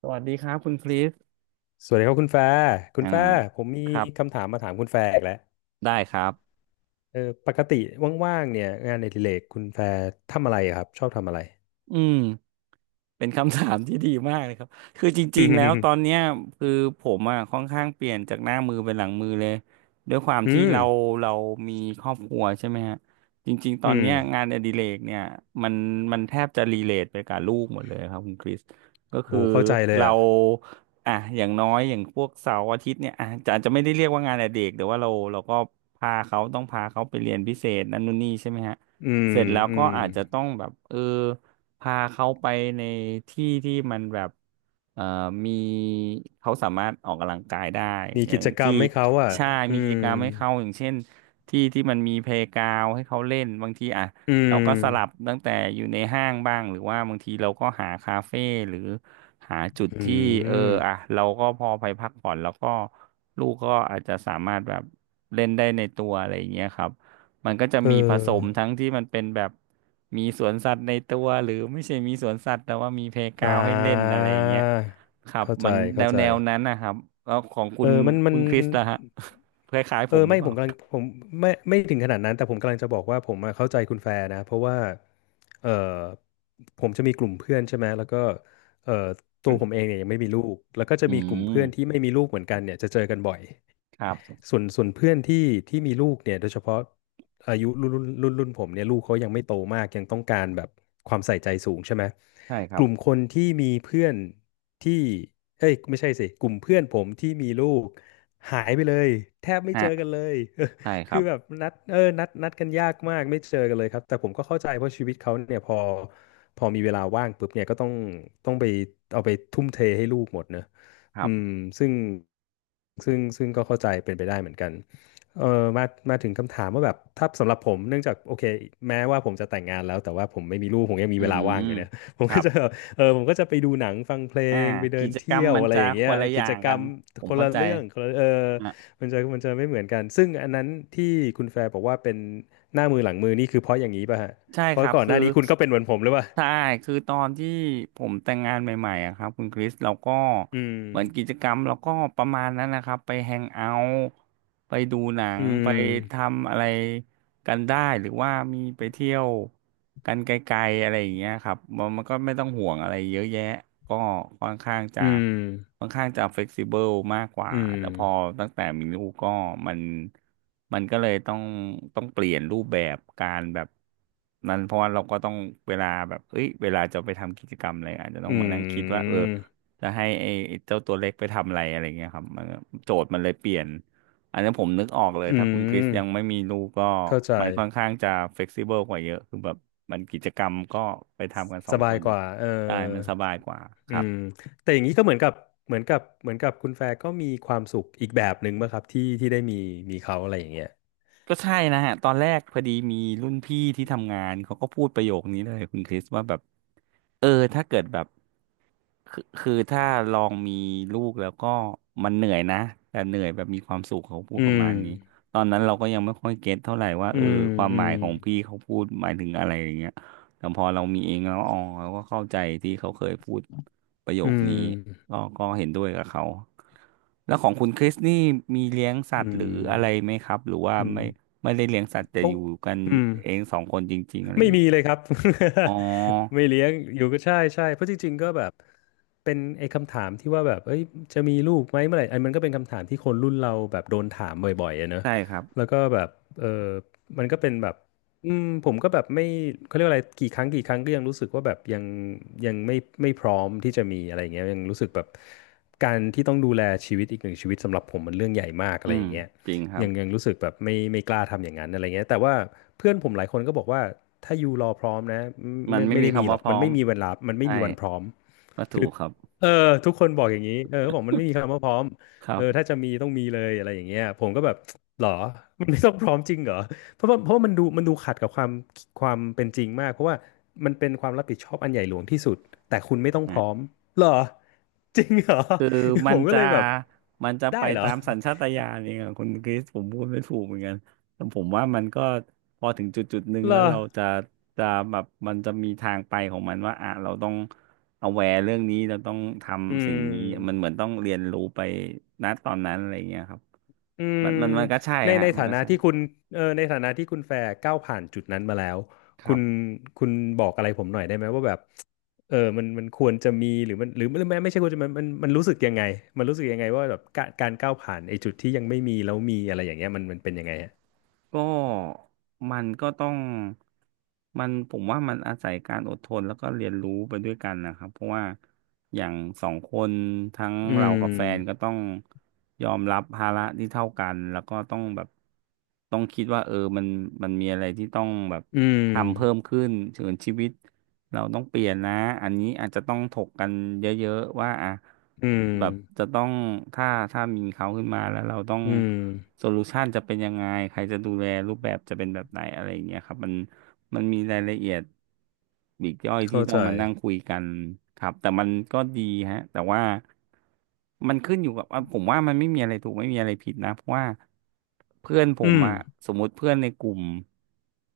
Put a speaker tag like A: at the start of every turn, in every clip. A: สวัสดีครับคุณคริส
B: สวัสดีครับคุณแฟร์คุณ
A: อ่า
B: แฟร์ผมมี
A: ครับ
B: คำถามมาถามคุณแฟร์อีกแล้ว
A: ได้ครับ
B: เออปกติว่างๆเนี่ยงานอดิเรกคุณแฟร์ทำอะไรอะครับชอบทำอะไร
A: อืม เป็นคำถามที่ดีมากเลยครับ คือจ
B: อื
A: ริงๆแล้วตอน
B: ม
A: เนี้ยคือผมอ่ะค่อนข้างเปลี่ยนจากหน้ามือเป็นหลังมือเลยด้วยความ
B: อื
A: ที่
B: ม
A: เราเรามีครอบครัวใช่ไหมฮะจริงๆตอน
B: อืม
A: เนี้ยงานอดิเรกเนี่ยมันมันแทบจะรีเลทไปกับลูกหมดเลยครับคุณคริสก็
B: โห
A: คือ
B: เข้าใจเลย
A: เรา
B: อ่ะ
A: อ่ะอย่างน้อยอย่างพวกเสาร์อาทิตย์เนี่ยอ่ะจะอาจจะไม่ได้เรียกว่างานอดิเรกแต่ว่าเราก็พาเขาต้องพาเขาไปเรียนพิเศษนั่นนู่นนี่ใช่ไหมฮะ
B: อืม
A: เสร็จแล้ว
B: อื
A: ก็
B: ม
A: อาจจะต้องแบบพาเขาไปในที่ที่มันแบบเอ่อมีเขาสามารถออกกำลังกายได้
B: มี
A: อย่า
B: กิ
A: ง
B: จกรร
A: ที่
B: มให้เขาอ่ะ
A: ใช่
B: อื
A: มีกิจ
B: ม
A: กรรมให้เขาอย่างเช่นที่ที่มันมีเพลย์กราวให้เขาเล่น บางทีอ่ะ
B: อื
A: เราก็สลับ
B: ม
A: ตั้งแต่อยู่ในห้างบ้างหรือว่าบางทีเราก็หาคาเฟ่หรือหาจุด
B: อื
A: ที่เอออ่ะ
B: ม
A: เราก็พอไปพักผ่อนแล้วก็ลูกก็อาจจะสามารถแบบเล่นได้ในตัวอะไรอย่างเงี้ยครับ มันก็จะ
B: เ
A: มีผสม
B: ออ
A: ทั้งที่มันเป็นแบบมีสวนสัตว์ในตัวหรือไม่ใช่มีสวนสัตว์แต่ว่ามีเพลย์ก
B: อ่
A: ราวด์ให้เล่นอะไรอย่างเงี้ย
B: า
A: ครับ
B: เข้าใจ
A: มัน
B: เข้าใจ
A: แนวนั้นนะครับแล้วของคุณ
B: มันมั
A: คุ
B: น
A: ณคริสล่ะฮะ คล้ายๆผมหรื
B: ไม่
A: อเป
B: ผ
A: ล่า
B: มกำลังไม่ถึงขนาดนั้นแต่ผมกำลังจะบอกว่าผมอะเข้าใจคุณแฟร์นะเพราะว่าเออผมจะมีกลุ่มเพื่อนใช่ไหมแล้วก็เออ ตัวผมเองเนี่ยยังไม่มีลูกแล้วก็จะ
A: อื
B: มีกลุ่มเพื่อนที่
A: ม
B: ไม่มีลูกเหมือนกันเนี่ยจะเจอกันบ่อย
A: ครับ
B: ส่วนเพื่อนที่ที่มีลูกเนี่ยโดยเฉพาะอายุรุ่นผมเนี่ยลูกเขายังไม่โตมากยังต้องการแบบความใส่ใจสูงใช่ไหม
A: ใช่ค
B: ก
A: รับ
B: ลุ่มคนที่มีเพื่อนที่เอ้ยไม่ใช่สิกลุ่มเพื่อนผมที่มีลูกหายไปเลยแทบไม่
A: ฮะ
B: เจอกันเลย
A: ใช่ค
B: คื
A: รั
B: อ
A: บ
B: แบบนัดนัดกันยากมากไม่เจอกันเลยครับแต่ผมก็เข้าใจเพราะชีวิตเขาเนี่ยพอพอมีเวลาว่างปุ๊บเนี่ยก็ต้องไปเอาไปทุ่มเทให้ลูกหมดเนอะ
A: ครั
B: อืม
A: บ
B: ซึ่งซึ่งก็เข้าใจเป็นไปได้เหมือนกันเออมามาถึงคำถามว่าแบบถ้าสำหรับผมเนื่องจากโอเคแม้ว่าผมจะแต่งงานแล้วแต่ว่าผมไม่มีลูกผมยังมี
A: อื
B: เวลาว่า
A: ม
B: งอยู่เนี่ย ผ
A: ค
B: ม
A: รั
B: ก็
A: บ
B: จะผมก็จะไปดูหนังฟังเพล
A: อ่า
B: งไปเดิ
A: กิ
B: น
A: จกร
B: เที่
A: รม
B: ยว
A: มัน
B: อะไร
A: จะ
B: อย่าง
A: ค
B: เงี้ย
A: นละอ
B: กิ
A: ย่า
B: จ
A: ง
B: กร
A: กั
B: ร
A: น
B: ม
A: ผ
B: ค
A: ม
B: น
A: เข้า
B: ละ
A: ใจ
B: เรื่องคนละมันจะไม่เหมือนกันซึ่งอันนั้นที่คุณแฟร์บอกว่าเป็นหน้ามือหลังมือนี่คือเพราะอย่างนี้ป่ะฮะ
A: ใช่
B: เพ
A: ค
B: ราะ
A: รับ
B: ก่อนห
A: คือ
B: น้านี้คุณก็เป็นเหมือนผมหรือเปล่า
A: ใช่คือตอนที่ผมแต่งงานใหม่ๆอะครับคุณคริสเราก็
B: อืม
A: เหมือนกิจกรรมเราก็ประมาณนั้นนะครับไปแฮงเอาท์ไปดูหนั
B: อื
A: งไป
B: ม
A: ทำอะไร กันได้หรือว่ามีไปเที่ยวกันไกลๆอะไรอย่างเงี้ยครับมันก็ไม่ต้องห่วงอะไรเยอะแยะก็ค่อนข้างจะ
B: อืม
A: เฟกซิเบิลมากกว่า
B: อืม
A: แต่พอตั้งแต่มีลูกก็มันมันก็เลยต้องเปลี่ยนรูปแบบการแบบนั้นเพราะว่าเราก็ต้องเวลาแบบเอ้ยเวลาจะไปทำกิจกรรมอะไรอาจจะต้อง
B: อื
A: มานั่งคิดว่าเออ
B: ม
A: จะให้ไอ้เจ้าตัวเล็กไปทำอะไรอะไรเงี้ยครับมันก็โจทย์มันเลยเปลี่ยน อันนี้ผมนึกออกเลย
B: อื
A: ถ้าคุณคริส
B: ม
A: ยังไม่มีลูกก็
B: เข้าใจ
A: มันค่อนข้างจะเฟ e ซิเบิลกว่าเยอะคือแบบมันกิจกรรมก็ไปทำกันสอ
B: ส
A: งค
B: บาย
A: น
B: กว่า
A: ได้มันสบายกว่าค
B: อื
A: รับ
B: มแต่อย่างนี้ก็เหมือนกับเหมือนกับคุณแฟร์ก็มีความสุขอีกแบบหนึ่งป่ะครับที่ที่ได้มีมีเขาอะไรอย่างเงี้ย
A: ก็ใช่นะฮะตอนแรกพอดีมีรุ่นพี่ที่ทำงานเขาก็พูดประโยคนี้เลยคุณคริสว่าแบบ เออถ้าเกิดแบบคือถ้าลองมีลูกแล้วก็มันเหนื่อยนะแต่เหนื่อยแบบมีความสุขเขาพูด
B: อื
A: ประมา
B: ม
A: ณนี้ตอนนั้นเราก็ยังไม่ค่อยเก็ตเท่าไหร่ว่า
B: อื
A: เออ
B: ม
A: ความ
B: อื
A: หมาย
B: ม
A: ของพี่เขาพูดหมายถึงอะไรอย่างเงี้ยแต่พอเรามีเองแล้วอ๋อเราก็เข้าใจที่เขาเคยพูดประโย
B: อื
A: คนี้
B: ม
A: ก็เห็นด้วยกับเขาแล้วของคุณคริสนี่มีเลี้ยงสั
B: อื
A: ตว์หรืออะไรไห
B: ม
A: มครับหรือว่า
B: อืม
A: ไม่ไม่ได้เลี้ยงสัตว์
B: เพ
A: แต่อ
B: ราะ
A: ยู่กัน
B: อืม
A: เองสองคนจริงๆอะไรอ
B: ไม่
A: ย่างงี้
B: มีเลยครับ
A: อ๋อ
B: ไม่เลี้ยงอยู่ก็ใช่ใช่เพราะจริงๆก็แบบเป็นไอ้คำถามที่ว่าแบบเอ้ยจะมีลูกไหมเมื่อไหร่อันมันก็เป็นคำถามที่คนรุ่นเราแบบโดนถามบ่อยๆอะเนอะ
A: ใช่ครับ
B: แล้วก็แบบเออมันก็เป็นแบบอืมผมก็แบบไม่เขาเรียกว่าอะไรกี่ครั้งก็ยังรู้สึกว่าแบบยังยังไม่พร้อมที่จะมีอะไรอย่างเงี้ยยังรู้สึกแบบการที่ต้องดูแลชีวิตอีกหนึ่งชีวิตสำหรับผมมันเรื่องใหญ่มากอะ
A: อื
B: ไรอ
A: ม
B: ย่างเงี้ย
A: จริงครับ
B: ยังยังรู้สึกแบบไม่กล้าทำอย่างนั้นอะไรเงี้ยแต่ว่าเพื่อนผมหลายคนก็บอกว่าถ้ายูรอพร้อมนะ
A: มัน
B: ไม่
A: ไม่มี
B: ได้มี
A: คำ
B: หร
A: ว่า
B: อก
A: พร้
B: มั
A: อ
B: น
A: ม
B: ไม่มีเวลามันไม่
A: ใช่
B: มีวันพร้อม
A: ก็ถู
B: คือ
A: กครับ
B: เออทุกคนบอกอย่างนี้เออเขาบอกมันไม่มีคำว่าพร้อม
A: ครั
B: เออถ้า
A: บ
B: จะมีต้องมีเลยอะไรอย่างเงี้ยผมก็แบบหรอมันไม่ต้องพร้อมจริงเหรอเพราะว่ามันดูขัดกับความเป็นจริงมากเพราะว่ามันเป็นความรับผิดชอบอันใหญ่หลวงที่สุดแต่คุณไม่ต้องพ
A: ฮะ
B: ร้อมเหรอจริงเหรอ
A: คือ มั
B: ผ
A: น
B: มก็
A: จะ
B: เลยแบบได้
A: ไป
B: เหรอ
A: ตามสัญชาตญาณเองอะคุณคริสผมพูดไม่ถูกเหมือนกันแต่ผมว่ามันก็พอถึงจุดจุดหนึ่ง
B: เหร
A: แล้ว
B: อ
A: เราจะจะแบบมันจะมีทางไปของมันว่าอ่ะเราต้อง a แวร์เรื่องนี้เราต้องท
B: อื
A: ำสิ่งนี้มัน
B: ม
A: เหมือนต้องเรียนรู้ไปณตอนนั้นอะไรอย่างเงี้ยครับ
B: อืม
A: มันก็ใช่
B: ใน
A: ฮะมัน
B: ฐา
A: ก็
B: นะ
A: ใช่
B: ที่คุณในฐานะที่คุณแฟร์ก้าวผ่านจุดนั้นมาแล้ว
A: ค
B: คุ
A: รั
B: ณ
A: บ
B: คุณบอกอะไรผมหน่อยได้ไหมว่าแบบมันควรจะมีหรือมันหรือไม่ไม่ใช่ควรจะมันรู้สึกยังไงมันรู้สึกยังไงว่าแบบการก้าวผ่านไอ้จุดที่ยังไม่มีแล้วมีอะไรอย่างเงี้ยมันเป็นยังไงฮะ
A: ก็มันก็ต้องผมว่ามันอาศัยการอดทนแล้วก็เรียนรู้ไปด้วยกันนะครับเพราะว่าอย่างสองคนทั้ง
B: อื
A: เรากับแฟนก็
B: ม
A: ต้องยอมรับภาระที่เท่ากันแล้วก็ต้องแบบต้องคิดว่าเออมันมีอะไรที่ต้องแบบ
B: อืม
A: ทำเพิ่มขึ้นถึงชีวิต เราต้องเปลี่ยนนะ อันนี้อาจจะต้องถกกันเยอะๆ ว่าอ่ะ
B: อืม
A: แบบจะต้องถ้ามีเขาขึ้นมาแล้วเราต้อง
B: อืม
A: โซลูชันจะเป็นยังไง ใครจะดูแลรูปแบบจะเป็นแบบไหนอะไรอย่างเงี้ยครับมัน มันมีรายละเอียดปลีกย่อยที่
B: เข้า
A: ต้อ
B: ใจ
A: งมานั่งคุยกันครับแต่มันก็ดีฮะแต่ว่ามันขึ้นอยู่กับว่าผมว่ามันไม่มีอะไรถูกไม่มีอะไรผิดนะเพราะว่าเพื่อนผม
B: อืม
A: อะสมมุติเพื่อนในกลุ่ม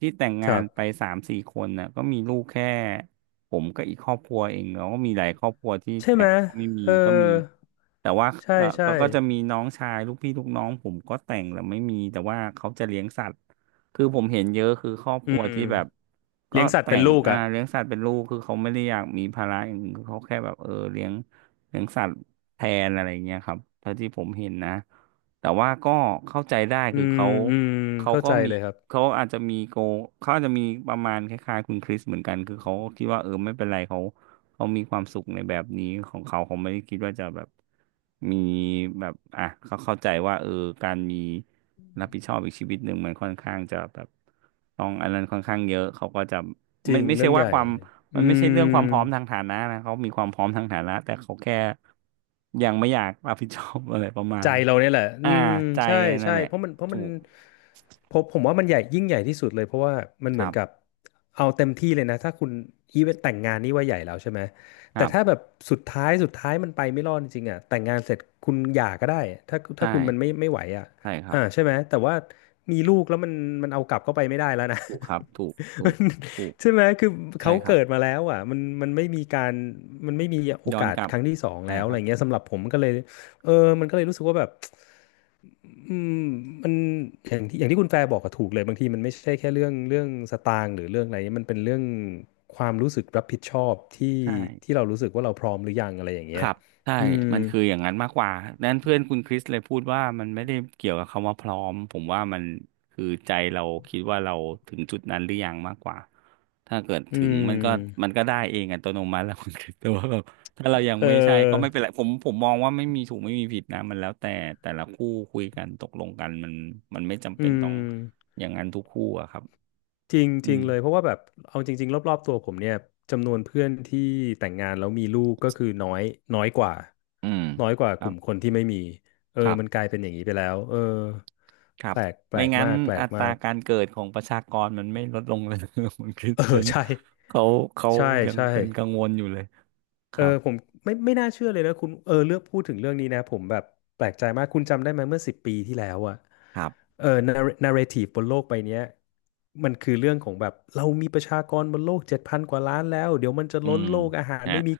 A: ที่แต่ง
B: ค
A: งา
B: รั
A: นไป
B: บ
A: สามสี่คนน่ะก็มีลูกแค่ผมก็อีกครอบครัวเองแล้วก็มีหลายครอบครัวที่
B: ใช่
A: แต่
B: ไหม
A: งแล้วก็ไม่มี
B: เออ
A: ก็มีแต่ว่า
B: ใช่
A: ก็
B: ใช่
A: ก็ก็จะมีน้องชายลูกพี่ลูกน้องผมก็แต่งแล้วไม่มีแต่ว่าเขาจะเลี้ยงสัตว์ คือผมเห็นเยอะคือครอบค
B: อื
A: รัว
B: ม
A: ที่แบบก็
B: เลี้ยงสัตว์
A: แต่
B: เป็น
A: ง
B: ลูกอ่ะ
A: เลี้ยงสัตว์เป็นลูกคือเขาไม่ได้อยากมีภาระอย่างอื่นคือเขาแค่แบบเออเลี้ยงเลี้ยงสัตว์แทนอะไรเงี้ยครับเท่าที่ผมเห็นนะแต่ว่าก็เข้าใจได้
B: อื
A: คือ
B: ม
A: เขา
B: อืม
A: เขา
B: เข้า
A: ก็
B: ใจ
A: มี
B: เลยครับ
A: เขาอาจจะมีโกเขาอาจจะมีประมาณคล้ายๆคุณคริสเหมือนกันคือเขาคิดว่าเออไม่เป็นไรเขา เขามีความสุขในแบบนี้ของเขาเขาไม่ได้คิดว่าจะแบบมีแบบอ่ะเขาเข้าใจว่าเออการมีรับผิดชอบอีกชีวิตหนึ่งมันค่อนข้างจะแบบต้องอันนั้นค่อนข้างเยอะเขาก็จะ
B: จ
A: ไม่
B: ริง
A: ไม่ใช่
B: เรื่องให
A: ว่า
B: ญ่
A: ความ
B: อื
A: มันไม่ใช่เรื่องความพร้อม
B: ม
A: ทางฐานะนะเขามีความพร้อมทางฐานะแต่เขาแค่ยังไม่อยากรับผิดชอบ อะไรประมาณ
B: ใจ
A: นั้น
B: เราเนี่ยแหละ อื
A: อ่า
B: ม
A: ใจ
B: ใช่
A: นั่
B: ใช่
A: นแหละ
B: เพราะมันเพราะมั
A: ถู
B: น
A: ก
B: ผมว่ามันใหญ่ยิ่งใหญ่ที่สุดเลยเพราะว่ามัน
A: ค
B: เหมื
A: รั
B: อนกับ
A: บ
B: เอาเต็มที่เลยนะถ้าคุณอีเวนต์แต่งงานนี่ว่าใหญ่แล้วใช่ไหม
A: ค
B: แต่
A: รั
B: ถ้าแบ
A: บ
B: บสุดท้ายมันไปไม่รอดจริงๆอ่ะแต่งงานเสร็จคุณหย่าก็ได้ถ้า
A: ใช่
B: คุณมันไม่ไหวอ่ะ
A: ใช่ครับ
B: อ่าใช่ไหมแต่ว่ามีลูกแล้วมันมันเอากลับเข้าไปไม่ได้แล้วนะ
A: ถูกครับถูก ถู
B: มัน
A: กถูก
B: ใช่ไหมคือ
A: ใช่
B: เขา
A: ครับ
B: เกิดมาแล้วอ่ะมันไม่มีการมันไม่มีโอ
A: ย้อน
B: กาส
A: กลับ
B: ครั้งที่สอง
A: ใช่
B: แล้ว
A: ค
B: อะ
A: รั
B: ไร
A: บ
B: เงี้ยสำหรับผมก็เลยเออมันก็เลยรู้สึกว่าแบบ อืมมันอย่างที่คุณแฟร์บอกก็ถูกเลยบางทีมันไม่ใช่แค่เรื่องสตางค์หรือเรื่องอะไรมันเป็นเรื่องความรู้สึกรับผิดชอบที่
A: ใช่
B: ที่เรารู้สึกว่าเราพร้อมหรือยังอะไรอย่าง
A: ค
B: เงี้ย
A: รับใช่
B: อืม
A: มันคืออย่างนั้นมากกว่านั้นเพื่อนคุณคริสเลยพูดว่ามันไม่ได้เกี่ยวกับคำว่าพร้อมผมว่ามันคือใจเราคิดว่าเราถึงจุดนั้นหรือยังมากกว่าถ้าเกิด
B: อื
A: ถึงมันก็มั
B: ม
A: นก็ได้เองอัตโนมัติแล้วคุณคริสแต่ว่าแบบถ้าเรายัง
B: เ
A: ไม่ใช่ก็ไม่
B: ออ
A: เป็นไรผมมองว่าไม่มีถูกไม่มีผิดนะมันแล้วแต่แต่ละคู่คุยกันตกลงกันมันมันไม่จำ
B: อื
A: เป็นต้อง
B: ม
A: อย่างนั้นทุกคู่อะครับ
B: จริง
A: อื
B: จริง
A: ม
B: เลยเพราะว่าแบบเอาจริงๆรอบๆตัวผมเนี่ยจำนวนเพื่อนที่แต่งงานแล้วมีลูกก็คือน้อยน้อยกว่า
A: อืม
B: น้อยกว่า
A: ค
B: ก
A: รั
B: ลุ่
A: บ
B: มคนที่ไม่มีเออ
A: ครั
B: มันกลา
A: บ
B: ยเป็นอย่างนี้ไปแล้วเออ
A: ครั
B: แป
A: บ
B: ลก
A: ไม่งั้น
B: แปล
A: อั
B: ก
A: ตรา
B: มาก
A: การเกิดของประชากรมันไม่ลดลงเลย มันคือ
B: เออ
A: เพราะฉะนั้น
B: ใช่
A: เขาเขา
B: ใช่
A: ยัง
B: ใช่
A: เป็นกังวลอยู่เลย ค
B: เออ
A: รับ
B: ผมไม่น่าเชื่อเลยนะคุณเออเลือกพูดถึงเรื่องนี้นะผมแบบแปลกใจมากคุณจำได้ไหมเมื่อ10 ปีที่แล้วอะ
A: ครับ
B: เออนาร์เรทีฟบนโลกใบเนี้ยมันคือเรื่องของแบบเรามีประชากรบนโลก7 พันกว่าล้านแล้วเดี๋ยวมันจะ
A: อื
B: ล้น
A: ม
B: โลกอาหาร
A: ฮะ
B: ไม่มี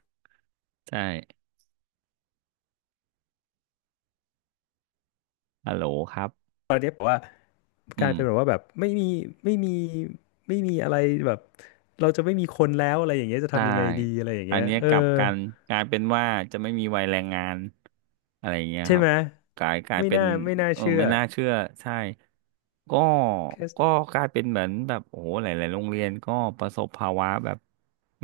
A: ใช่ฮัลโหลครับ
B: ตอนเนี้ยแบบว่า
A: อื
B: กลาย
A: ม
B: เป็นแบบว่าแบบไม่มีไม่มีอะไรแบบเราจะไม่มีคนแล้วอะไรอย่างเงี้ยจะ
A: ใช่
B: ทำยังไงดีอะไรอย่าง
A: อั
B: เงี้
A: น
B: ย
A: เนี้ย
B: เออ
A: กลับกันกลายเป็นว่าจะไม่มีวัยแรงงานอะไรอย่างเงี้ย
B: ใช่
A: ครับ
B: ไหม
A: กลายกลายเป็น
B: ไม่น่า
A: เออ
B: เชื่อ
A: ไม่น่าเชื่อใช่ก็
B: แค่
A: ก็กลายเป็นเหมือนแบบโอ้โหหลายๆโรงเรียนก็ประสบภาวะแบบ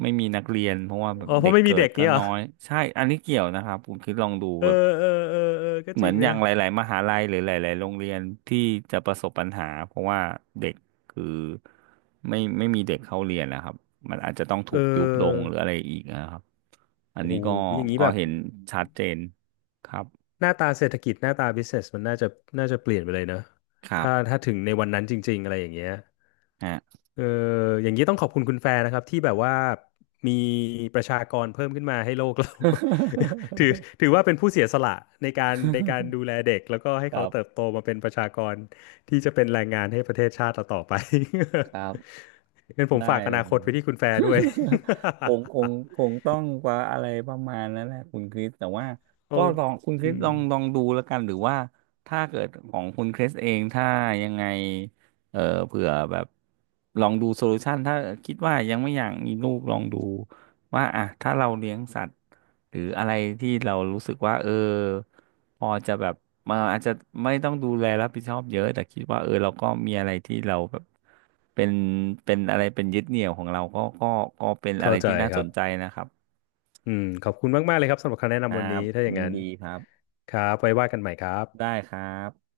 A: ไม่มีนักเรียนเพราะว่าแบบ
B: อ๋อเพ
A: เด็
B: ราะ
A: ก
B: ไม่มี
A: เกิด
B: เด็ก
A: ก็
B: เงี้ยเหร
A: น้
B: อ
A: อยใช่อันนี้เกี่ยวนะครับคุณคิดลองดู
B: เออ
A: แบบ
B: เออก็
A: เห
B: จ
A: มื
B: ริ
A: อ
B: ง
A: นอ
B: นะ
A: ย่างหลายๆมหาลัยหรือหลายๆโรงเรียนที่จะประสบปัญหาเพราะว่าเด็กคือไม่มีเด็กเข้าเรียนนะครับมันอาจจะต้อง
B: เอ
A: ถูกยุบลง
B: อ
A: หรืออะไรอีกนะครับอัน
B: โอ้โห
A: นี้ก็
B: อย่างนี้
A: ก็
B: แบบ
A: เห็นชัดเจนครับ
B: หน้าตาเศรษฐกิจหน้าตาบิสเ s สมันน่าจะน่าจะเปลี่ยนไปเลยเนอะ
A: ครั
B: ถ้า
A: บ
B: ถ้าถึงในวันนั้นจริงๆอะไรอย่างเงี้ย
A: ฮะ
B: เอออย่างนี้ต้องขอบคุณคุณแฟนนะครับที่แบบว่ามีประชากรเพิ่มขึ้นมาให้โลกเรา ถือถือว่าเป็นผู้เสียสละในการดูแลเด็กแล้วก็ให้
A: ค
B: เขา
A: รั
B: เติบ
A: บ
B: โตมาเป็นประชากรที่จะเป็นแรงงานให้ประเทศชาติเราต่อไป
A: ครับ
B: งั้นผม
A: ได้
B: ฝากอ
A: เลย
B: นาคตไปที่คุณแฟร์ด้วย
A: ผมคง คงต้องว่าอะไรประมาณนั้นแหละคุณคริส แต่ว่า
B: โอ้
A: ก็ลองคุณค
B: อื
A: ริส
B: ม
A: ลองดูแล้วกันหรือว่าถ้าเกิดของคุณคริสเองถ้ายังไงเออเผื่อแบบลองดูโซลูชันถ้าคิดว่ายังไม่อยากมีลูกลองดู ว่าอ่ะถ้าเราเลี้ยงสัตว์หรืออะไรที่เรารู้สึกว่าเออพอจะแบบมาอาจจะไม่ต้องดูแลรับผิดชอบเยอะแต่คิดว่าเออเราก็มีอะไรที่เราแบบเป็นเป็นอะไรเป็นยึดเหนี่ยวของเราก็ก็เป็นอะ
B: เข้า
A: ไร
B: ใจ
A: ที่น่า
B: ค
A: ส
B: รับ
A: นใจนะครับ
B: อืมขอบคุณมากๆเลยครับสำหรับคำแนะ
A: ครั
B: นำวันนี้
A: บ
B: ถ้าอย่าง
A: ยิน
B: นั้น
A: ดีครับ
B: ครับไว้ว่ากันใหม่ครับ
A: ได้ครับ